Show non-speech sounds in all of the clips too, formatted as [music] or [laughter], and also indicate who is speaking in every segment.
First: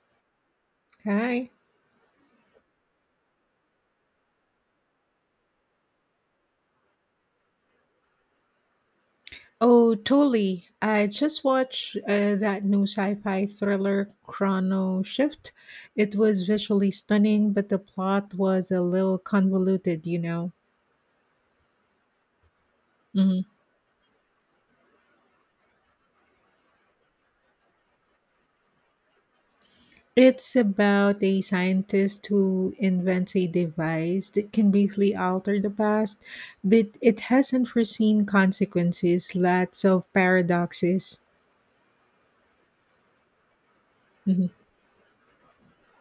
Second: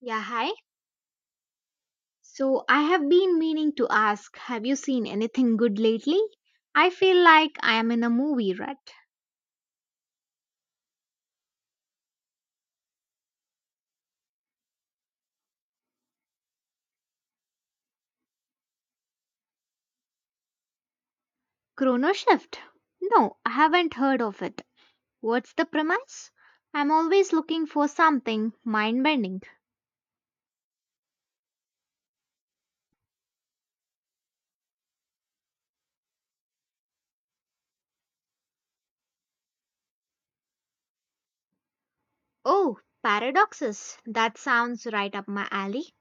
Speaker 1: Yeah, hi.
Speaker 2: Hi.
Speaker 1: So I have been meaning to ask, have you seen anything good lately? I feel like I am in a movie rut.
Speaker 2: Oh, totally. I just watched that new sci-fi thriller, Chrono Shift. It was visually stunning, but the plot was a little convoluted.
Speaker 1: Chrono Shift? No,
Speaker 2: Mhm.
Speaker 1: I haven't heard of it. What's the premise? I'm always looking for something mind bending.
Speaker 2: It's about a scientist who invents a device that can briefly alter the past, but it has unforeseen consequences, lots of paradoxes.
Speaker 1: Oh, paradoxes. That
Speaker 2: Mm-hmm.
Speaker 1: sounds right up my alley.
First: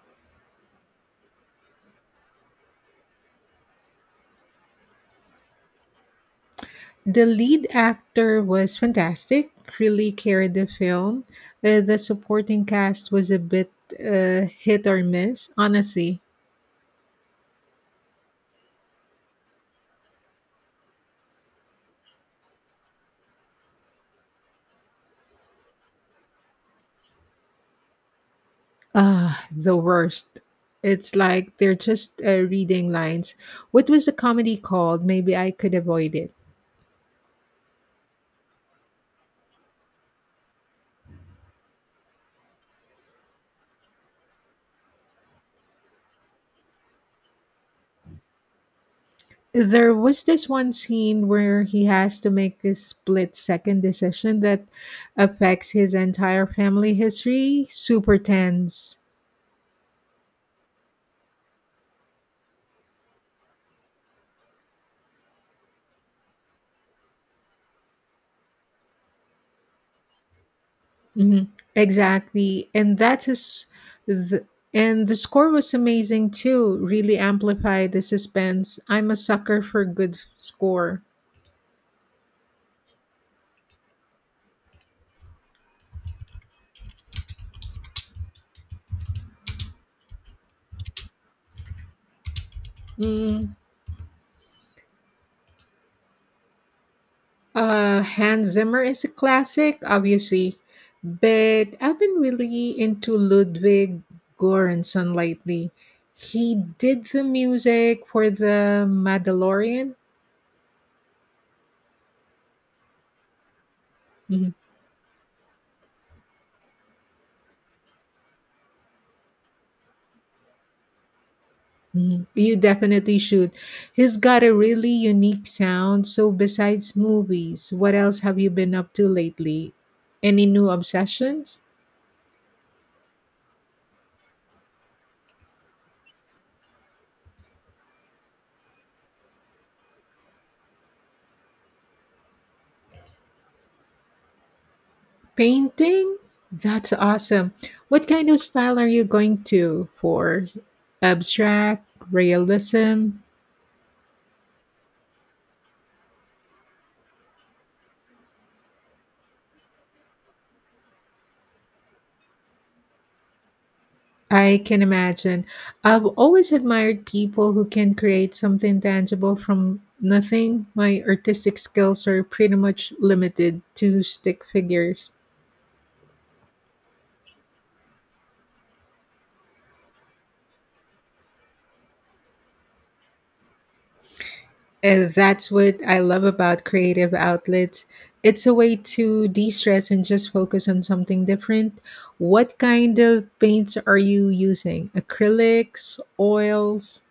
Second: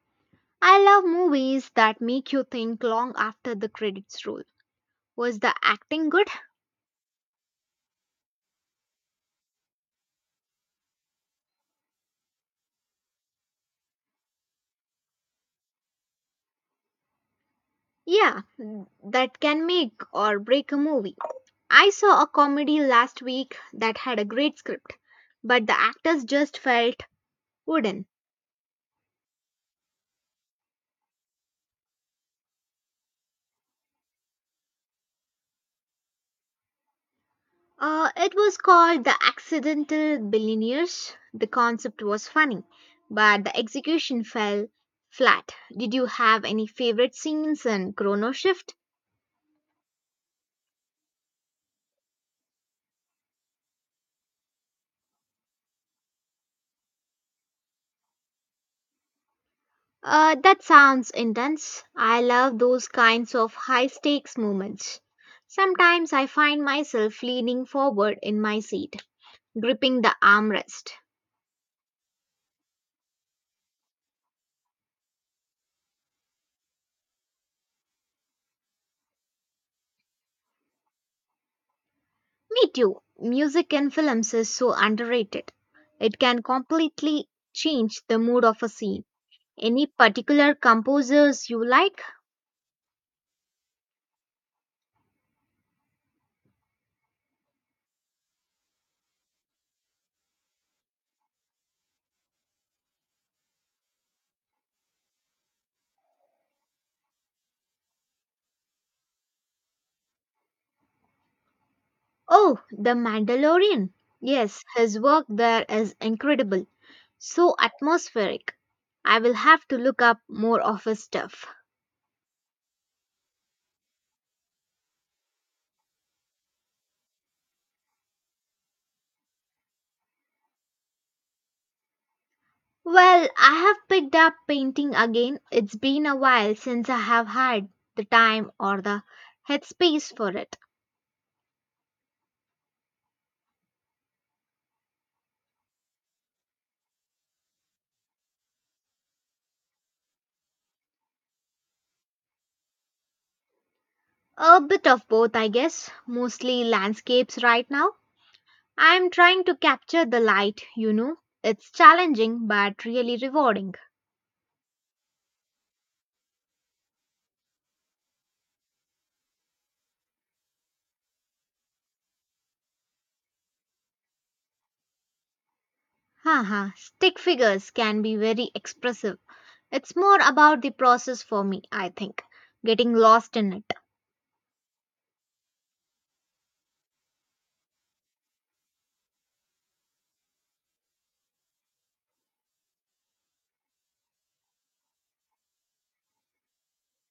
Speaker 1: I love movies that make you think long after the credits roll. Was the acting good?
Speaker 2: The lead actor was fantastic, really carried the film. The supporting cast was a bit hit or miss, honestly.
Speaker 1: Yeah, that can make or break a movie. I saw a comedy last week that had a great script, but the actors just felt wooden.
Speaker 2: Ah, the worst. It's like they're just reading lines. What was the comedy called? Maybe I could avoid it.
Speaker 1: It was called The Accidental Billionaires. The concept was funny, but the execution fell flat. Did you have any favorite scenes in Chrono Shift?
Speaker 2: There was this one scene where he has to make this split second decision that affects his entire family history. Super tense.
Speaker 1: That sounds intense. I love those kinds of high stakes moments. Sometimes I find myself leaning forward in my seat, gripping the armrest.
Speaker 2: Hmm. Exactly. The and the score was amazing too. Really amplified the suspense. I'm a sucker for good score.
Speaker 1: Me too. Music in films is so underrated. It can completely change the mood of a scene. Any particular composers you like?
Speaker 2: Mm. Hans Zimmer is a classic, obviously, but I've been really into Ludwig Göransson lately. He did the music for the Mandalorian.
Speaker 1: Oh, The Mandalorian.
Speaker 2: Mhm,
Speaker 1: Yes, his work there is incredible. So atmospheric. I will have to look up more of his stuff.
Speaker 2: mhm. You definitely should. He's got a really unique sound. So, besides movies, what else have you been up to lately? Any new obsessions?
Speaker 1: Well, I have picked up painting again. It's been a while since I have had the time or the headspace for it.
Speaker 2: Painting? That's awesome. What kind of style are you going to for? Abstract, realism?
Speaker 1: A bit of both, I guess. Mostly landscapes right now. I'm trying to capture the light. It's challenging but really rewarding.
Speaker 2: I can imagine. I've always admired people who can create something tangible from nothing. My artistic skills are pretty much limited to stick figures.
Speaker 1: Haha, stick figures can be very expressive. It's more about the process for me, I think. Getting lost in it.
Speaker 2: And that's what I love about creative outlets. It's a way to de stress and just focus on something different. What kind of paints are you using? Acrylics, oils?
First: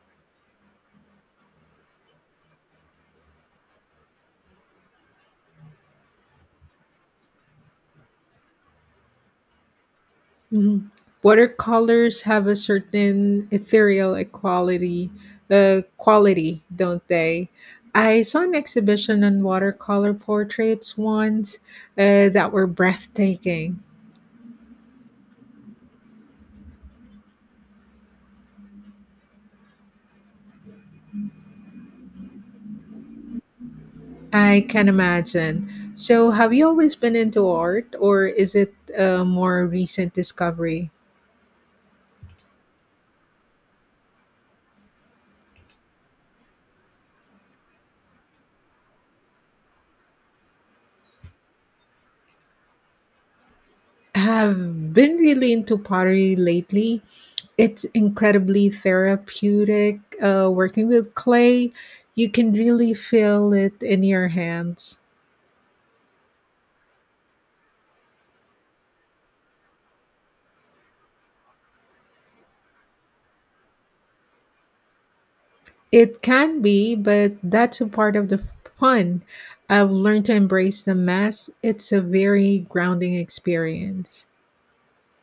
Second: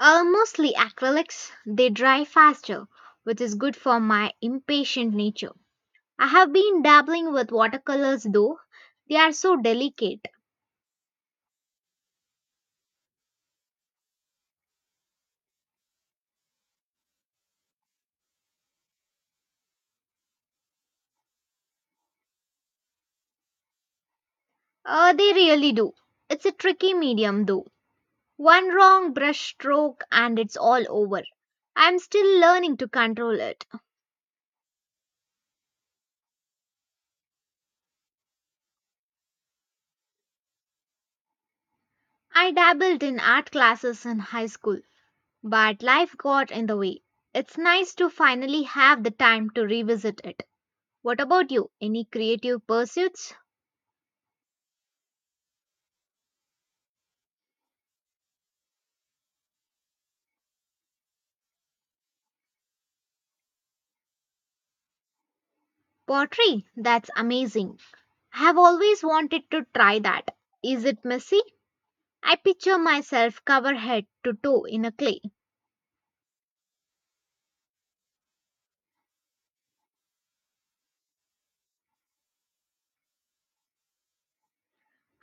Speaker 1: Mostly acrylics. They dry faster, which is good for my impatient nature. I have been dabbling with watercolors though. They are so delicate.
Speaker 2: Mhm. Watercolors have a certain ethereal quality, don't they? I saw an exhibition on watercolor portraits once that were breathtaking.
Speaker 1: They really do. It's a tricky medium though. One wrong brush stroke and it's all over. I'm still learning to control it.
Speaker 2: I can imagine. So, have you always been into art, or is it a more recent discovery?
Speaker 1: I dabbled in art classes in high school, but life got in the way. It's nice to finally have the time to revisit it. What about you? Any creative pursuits?
Speaker 2: I've been really into pottery lately. It's incredibly therapeutic. Working with clay, you can really feel it in your hands.
Speaker 1: Pottery? That's amazing. I have always wanted to try that. Is it messy? I picture myself covered head to toe in a clay.
Speaker 2: It can be, but that's a part of the fun. I've learned to embrace the mess. It's a very grounding experience.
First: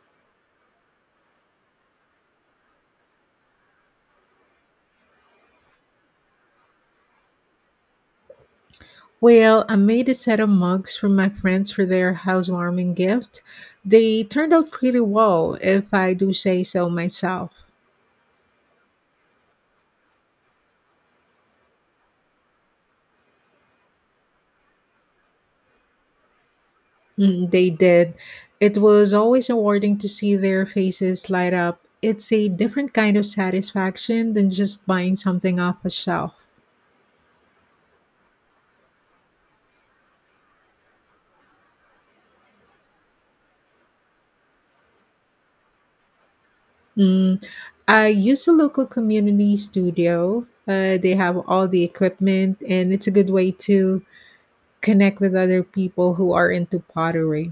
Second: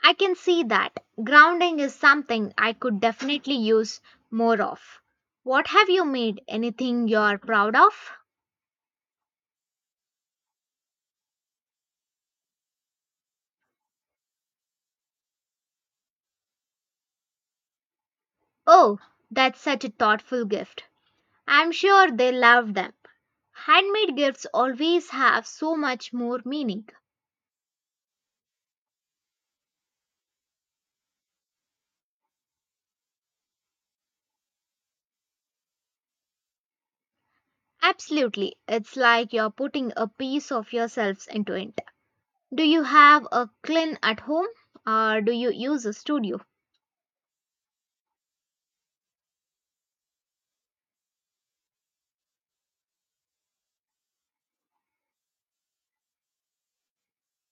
Speaker 1: I can see that. Grounding is something I could definitely use more of. What have you made? Anything you're proud of?
Speaker 2: Well, I made a set of mugs for my friends for their housewarming gift. They turned out pretty well, if I do say so myself.
Speaker 1: Oh, that's such a thoughtful gift. I'm sure they love them. Handmade gifts always have so much more meaning.
Speaker 2: Mm, they did. It was always rewarding to see their faces light up. It's a different kind of satisfaction than just buying something off a shelf.
Speaker 1: Absolutely. It's like you're putting a piece of yourselves into it. Do you have a clean at home or do you use a studio?
Speaker 2: Mm, I use a local community studio. They have all the equipment, and it's a good way to connect with other people who are into pottery.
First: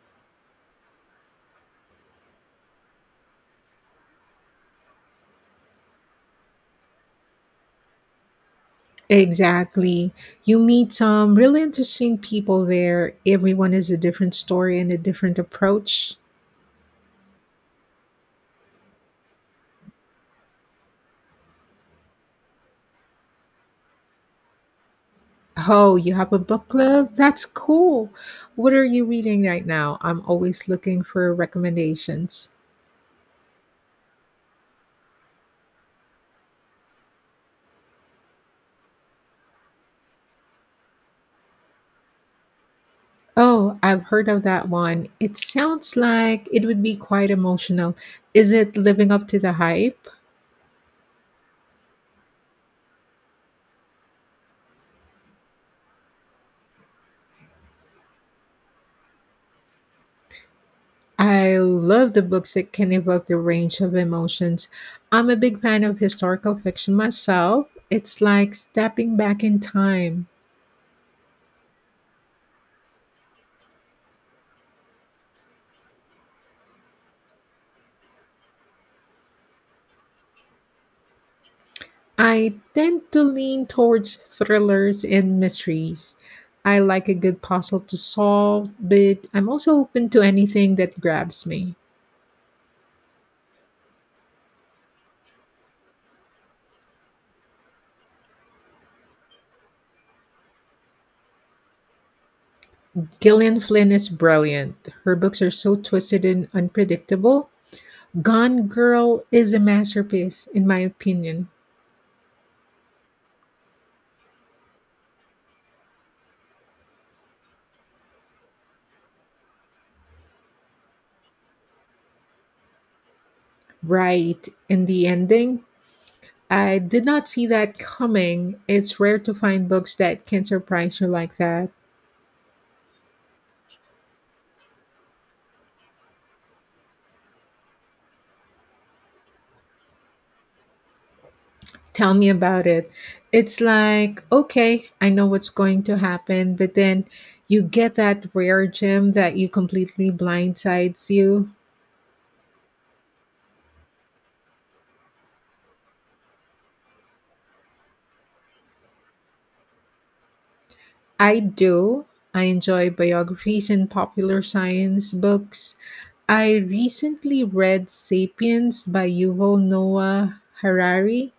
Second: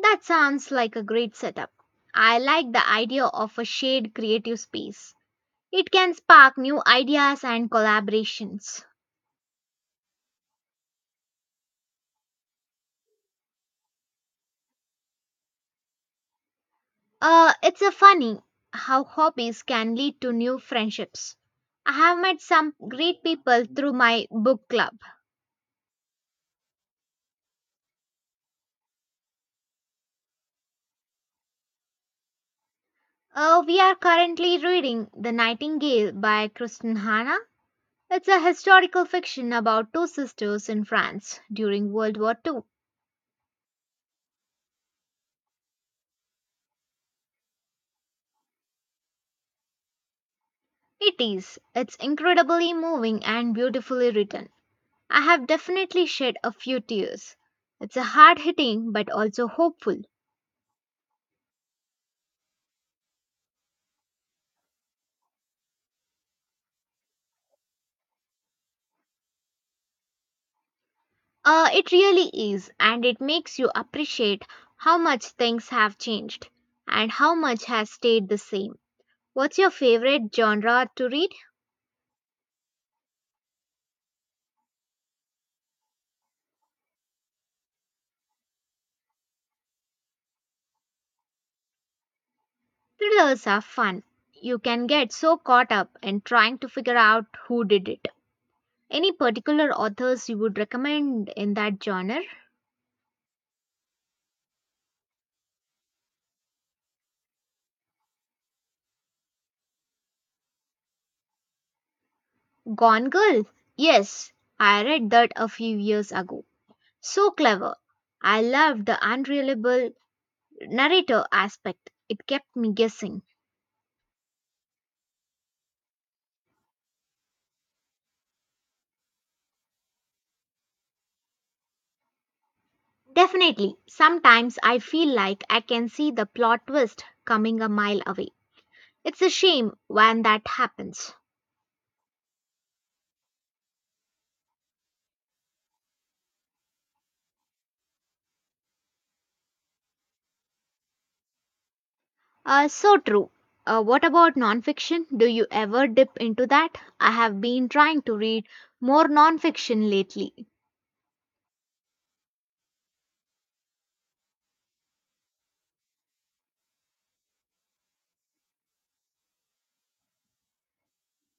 Speaker 1: That sounds like a great setup. I like the idea of a shared creative space. It can spark new ideas and collaborations.
Speaker 2: Exactly. You meet some really interesting people there. Everyone has a different story and a different approach.
Speaker 1: It's a funny how hobbies can lead to new friendships. I have met some great people through my book club.
Speaker 2: Oh, you have a book club? That's cool. What are you reading right now? I'm always looking for recommendations.
Speaker 1: We are currently reading The Nightingale by Kristen Hanna. It's a historical fiction about two sisters in France during World War II.
Speaker 2: Oh, I've heard of that one. It sounds like it would be quite emotional. Is it living up to the hype?
Speaker 1: It is. It's incredibly moving and beautifully written. I have definitely shed a few tears. It's a hard hitting but also hopeful.
Speaker 2: I love the books that can evoke the range of emotions. I'm a big fan of historical fiction myself. It's like stepping back in time.
Speaker 1: It really is, and it makes you appreciate how much things have changed and how much has stayed the same. What's your favorite genre to read?
Speaker 2: I tend to lean towards thrillers and mysteries. I like a good puzzle to solve, but I'm also open to anything that grabs me.
Speaker 1: Thrillers are fun. You can get so caught up in trying to figure out who did it. Any particular authors you would recommend in that genre?
Speaker 2: Gillian Flynn is brilliant. Her books are so twisted and unpredictable. Gone Girl is a masterpiece, in my opinion.
Speaker 1: Gone Girl? Yes, I read that a few years ago. So clever. I loved the unreliable narrator aspect. It kept me guessing.
Speaker 2: Right, and the ending, I did not see that coming. It's rare to find books that can surprise you like that.
Speaker 1: Definitely, sometimes I feel like I can see the plot twist coming a mile away. It's a shame when that happens.
Speaker 2: Tell me about it. It's like, okay, I know what's going to happen, but then you get that rare gem that you completely blindsides you.
Speaker 1: So true. What about nonfiction? Do you ever dip into that? I have been trying to read more nonfiction lately.
Speaker 2: I do. I enjoy biographies and popular science books. I recently read Sapiens by Yuval Noah Harari.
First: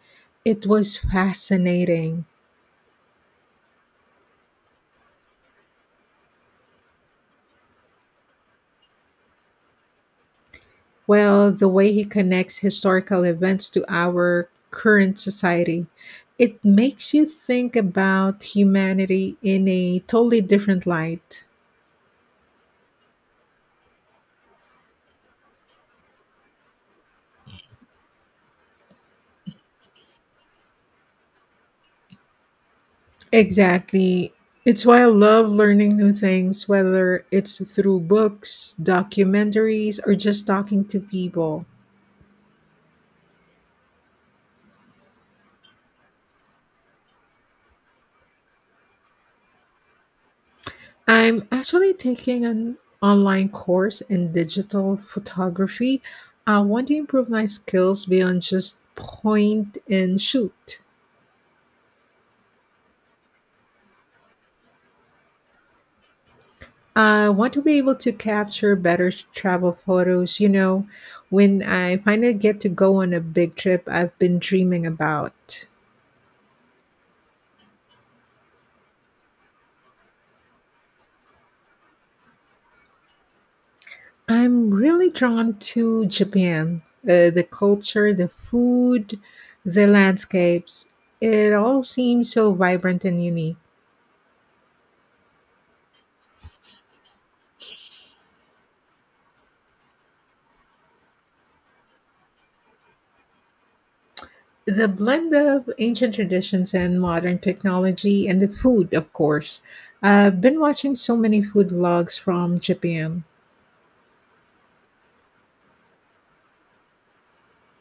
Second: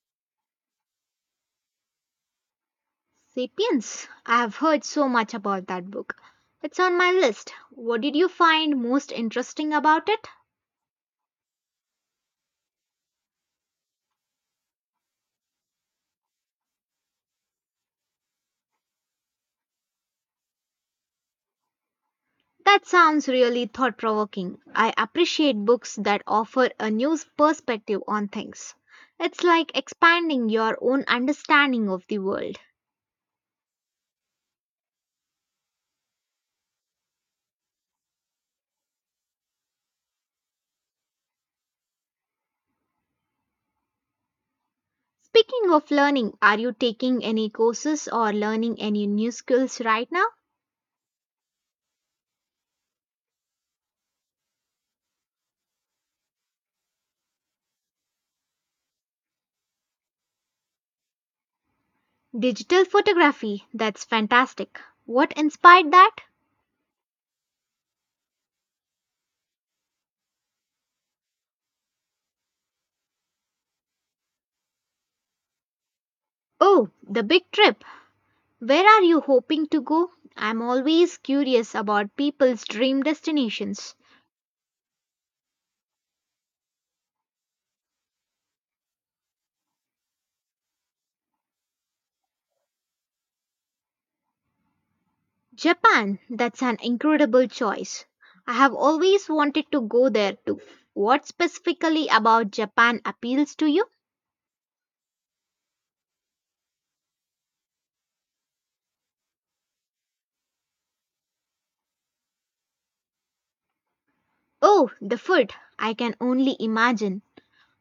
Speaker 2: It was fascinating.
Speaker 1: Sapiens. I have heard so much about that book. It's on my list. What did you find most interesting about it?
Speaker 2: Well, the way he connects historical events to our current society, it makes you think about humanity in a totally different light.
Speaker 1: That sounds really thought provoking. I appreciate books that offer a new perspective on things. It's like expanding your own understanding of the world.
Speaker 2: Exactly. It's why I love learning new things, whether it's through books, documentaries, or just talking to people.
Speaker 1: Speaking of learning, are you taking any courses or learning any new skills right now?
Speaker 2: I'm actually taking an online course in digital photography. I want to improve my skills beyond just point and shoot.
Speaker 1: Digital photography, that's fantastic. What inspired that?
Speaker 2: I want to be able to capture better travel photos, you know, when I finally get to go on a big trip I've been dreaming about.
Speaker 1: Oh, the big trip. Where are you hoping to go? I'm always curious about people's dream destinations.
Speaker 2: I'm really drawn to Japan, the culture, the food, the landscapes. It all seems so vibrant and unique.
Speaker 1: Japan, that's an incredible choice. I have always wanted to go there too. What specifically about Japan appeals to you?
Speaker 2: The blend of ancient traditions and modern technology, and the food, of course. I've been watching so many food vlogs from Japan.
Speaker 1: Oh, the food. I can only imagine.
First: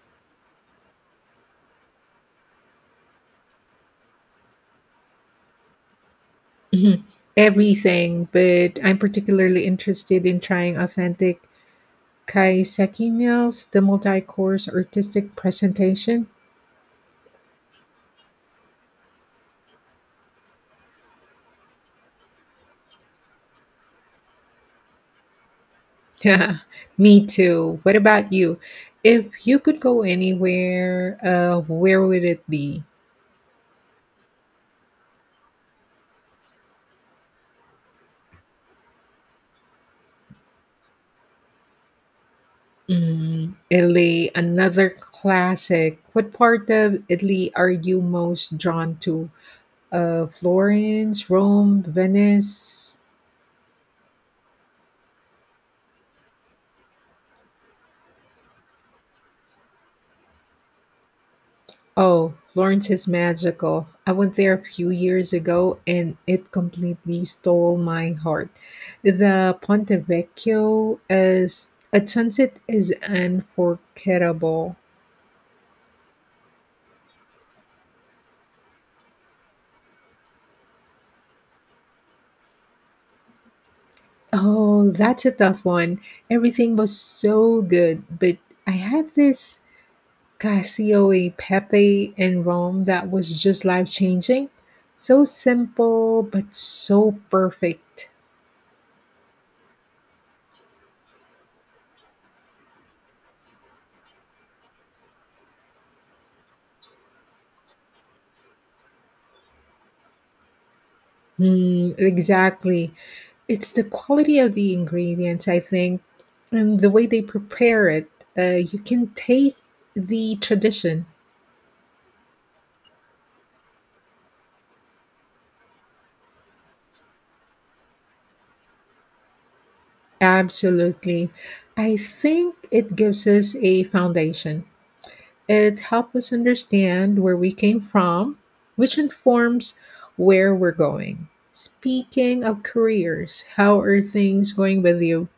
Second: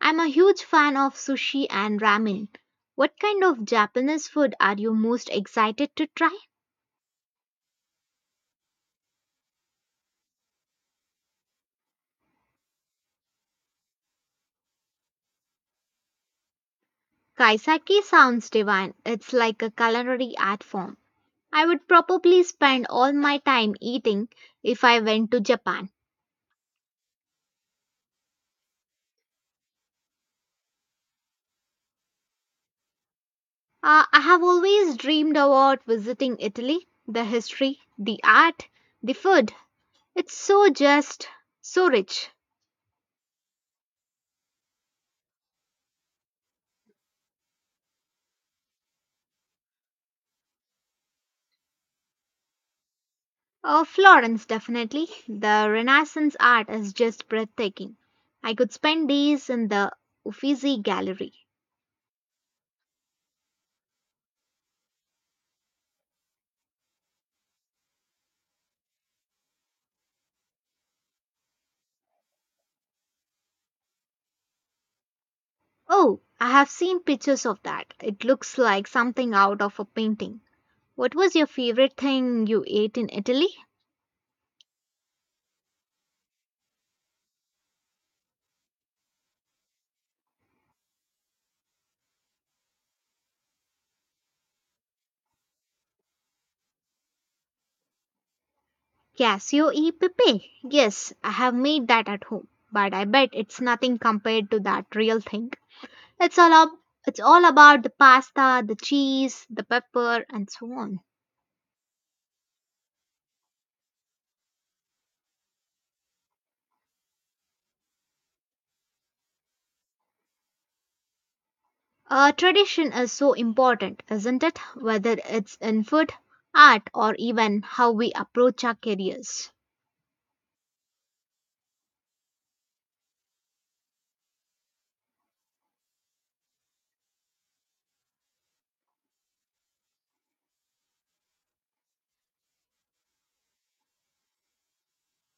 Speaker 1: I'm a huge fan of sushi and ramen. What kind of Japanese food are you most excited to try?
Speaker 2: [laughs] Mhm. Everything, but I'm particularly interested in trying authentic kaiseki meals, the multi course artistic presentation.
Speaker 1: Kaisaki sounds divine. It's like a culinary art form. I would probably spend all my time eating if I went to Japan.
Speaker 2: Yeah, [laughs] me too. What about you? If you could go anywhere, where would it be?
Speaker 1: I have always dreamed about visiting Italy. The history, the art, the food. It's so so rich.
Speaker 2: Mm, Italy, another classic. What part of Italy are you most drawn to? Florence, Rome, Venice?
Speaker 1: Florence, definitely. The Renaissance art is just breathtaking. I could spend days in the Uffizi Gallery.
Speaker 2: Oh, Florence is magical. I went there a few years ago and it completely stole my heart. The Ponte Vecchio as at sunset is unforgettable.
Speaker 1: Oh, I have seen pictures of that. It looks like something out of a painting. What was your favorite thing you ate in Italy?
Speaker 2: Oh, that's a tough one. Everything was so good, but I had this Casio e Pepe in Rome that was just life changing. So simple, but so perfect.
Speaker 1: Casio e Pepe. Yes, I have made that at home, but I bet it's nothing compared to that real thing. It's all up, it's all about the pasta, the cheese, the pepper, and so on.
Speaker 2: Mm, exactly. It's the quality of the ingredients, I think, and the way they prepare it. You can taste the tradition.
Speaker 1: Tradition is so important, isn't it? Whether it's in food, art, or even how we approach our careers.
Speaker 2: Absolutely. I think it gives us a foundation. It helps us understand where we came from, which informs where we're going. Speaking of careers, how are things going with you?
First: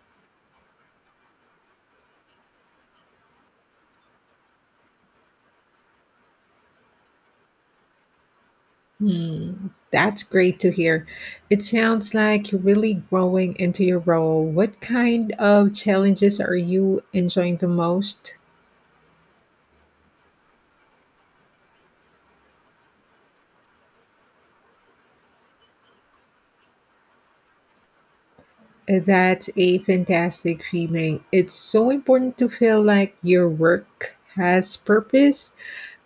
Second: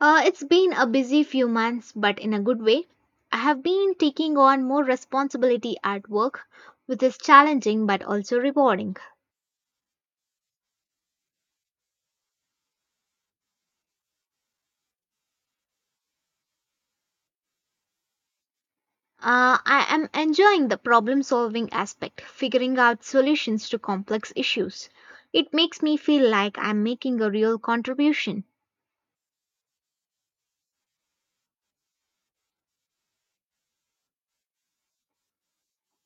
Speaker 1: It's been a busy few months, but in a good way. I have been taking on more responsibility at work, which is challenging but also rewarding.
Speaker 2: Hmm, that's great to hear. It sounds like you're really growing into your role. What kind of challenges are you enjoying the most?
Speaker 1: I am enjoying the problem solving aspect, figuring out solutions to complex issues. It makes me feel like I'm making a real contribution.
Speaker 2: That's a fantastic feeling. It's so important to feel like your work has purpose.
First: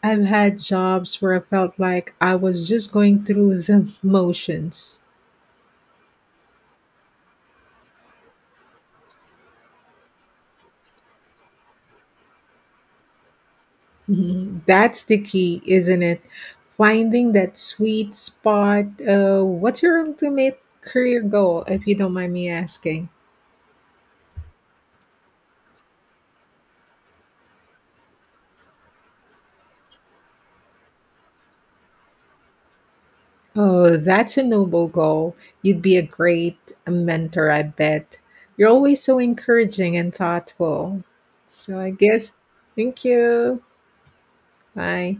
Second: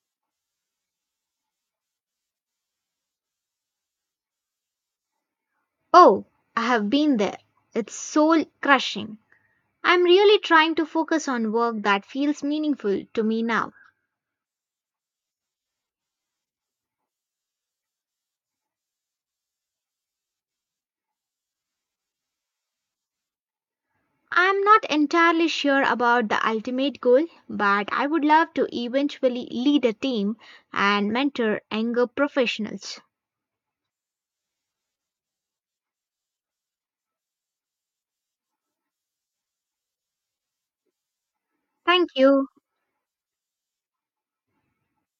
Speaker 2: I've had jobs where I felt like I was just going through the [laughs] motions.
Speaker 1: Oh, I have been there. It's soul crushing. I'm really trying to focus on work that feels meaningful to me now.
Speaker 2: [laughs] Mhm. That's the key, isn't it? Finding that sweet spot. What's your ultimate career goal, if you don't mind me asking?
Speaker 1: I'm not entirely sure about the ultimate goal, but I would love to eventually lead a team and mentor younger professionals.
Speaker 2: Oh, that's a noble goal. You'd be a great mentor, I bet. You're always so encouraging and thoughtful. So I
Speaker 1: Thank
Speaker 2: guess,
Speaker 1: you.
Speaker 2: thank you. Bye.